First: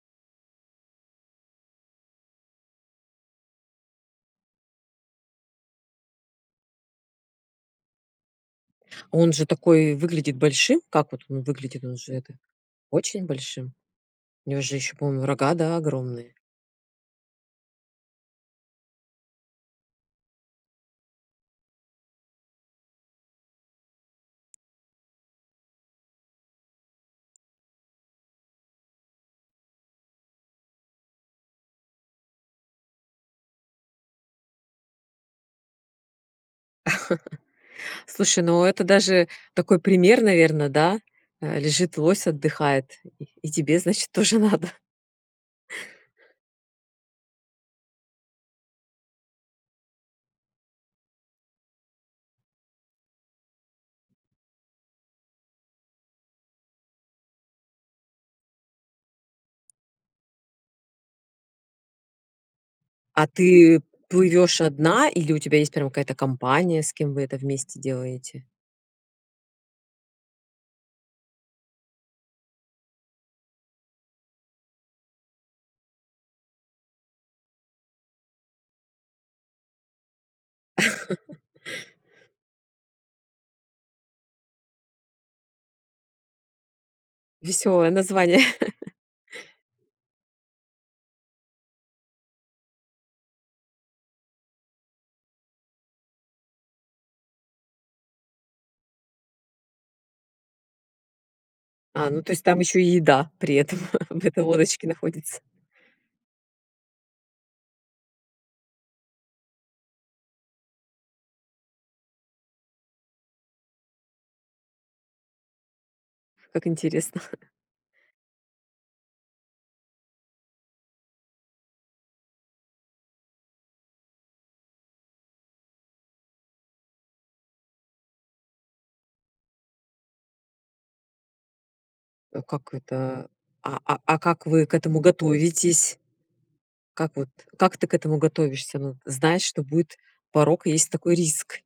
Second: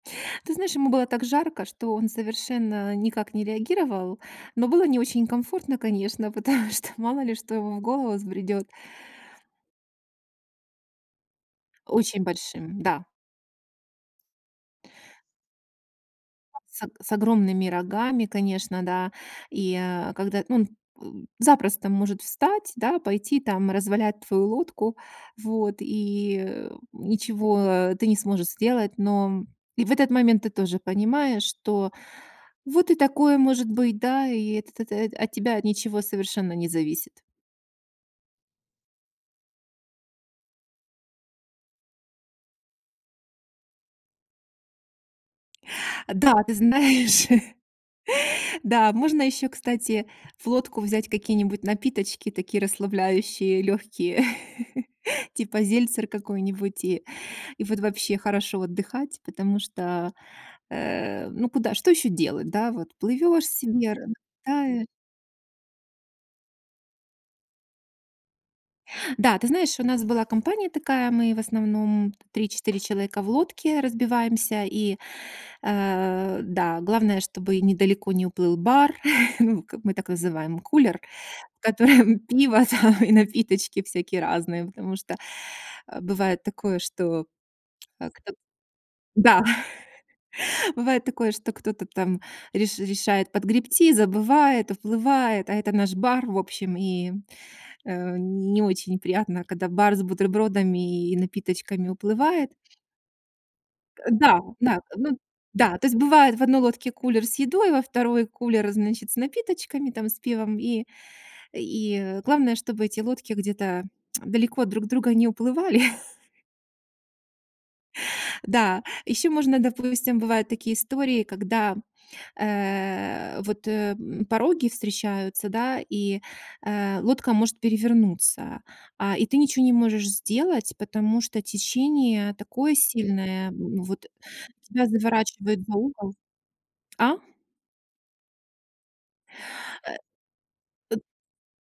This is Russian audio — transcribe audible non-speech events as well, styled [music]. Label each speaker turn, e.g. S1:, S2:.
S1: Ты знаешь, ему было так жарко, что он совершенно никак не реагировал. Но было не очень комфортно, конечно, потому что мало ли что ему в голову взбредет.
S2: Он же такой, выглядит большим. Как вот он выглядит? Он же
S1: Очень
S2: это,
S1: большим. Да.
S2: очень большим. У него же еще, по-моему, рога, да, огромные?
S1: А с ог с огромными рогами, конечно, да. И, а, когда он, м, запросто может встать, да, пойти там развалять твою лодку. Вот. И, э, ничего ты не сможешь сделать. Но и в этот момент ты тоже понимаешь, что вот и такое может быть, да, и это то то от тебя ничего совершенно не зависит.
S2: [chuckles] Слушай, ну это даже такой пример, наверно, да? Э-э, лежит лось, отдыхает. И и тебе, значит, тоже надо. [chuckles]
S1: Да, ты знаешь. [laughs] Да, можно еще, кстати, в лодку взять какие-нибудь напиточки такие расслабляющие легкие. [laughs] Типа зельцер какой-нибудь, и и вот вообще хорошо отдыхать, потому что, э-э, ну куда что еще делать, да? Вот
S2: А
S1: плывешь
S2: ты
S1: себе
S2: плывешь
S1: [unintelligible]
S2: одна? Или у тебя есть прям какая-то компания, с кем вы это вместе делаете?
S1: Да, ты знаешь, у нас была компания такая, мы в основном 3-4 человека в лодке разбиваемся. И, а-а, да, главное, чтобы недалеко не уплыл бар, [chuckles] ну, как мы так называем, кулер, в
S2: [laughs]
S1: котором пиво там и напиточки всякие разные. Потому что, а, бывает такое, что,
S2: Веселое
S1: как это
S2: название. [laughs]
S1: да, [laughs] бывает такое, что кто-то там реш решает подгребти, забывает, уплывает, а это наш бар. В общем, и, э-э, не очень приятно, когда бар с бутербродами и напиточками
S2: А, ну то есть
S1: уплывает.
S2: там ещё и еда при этом [chuckles] в
S1: Да,
S2: этой
S1: да,
S2: лодочке
S1: ну,
S2: находится.
S1: да, то есть бывает, в одной лодке кулер с едой, во 2 кулер, значит, с напиточками там, с пивом, и и главное, чтобы эти лодки где-то [tsk] далеко друг от друга не уплывали. [chuckles]
S2: Как интересно! [laughs]
S1: Да, еще можно, допустим, бывают такие истории, когда, э-э, вот, э, мм, пороги встречаются, да, и, э, лодка может перевернуться. А, и ты ниче не можешь сделать, потому что течение
S2: А как
S1: такое
S2: это?
S1: сильное,
S2: А а
S1: вот
S2: а как вы к
S1: тебя
S2: этому
S1: заворачивает за
S2: готовитесь?
S1: угол.
S2: Как
S1: А?
S2: вот как ты к этому готовишься? Ну знаешь, что
S1: Э,
S2: будет порог, есть
S1: ы
S2: такой риск.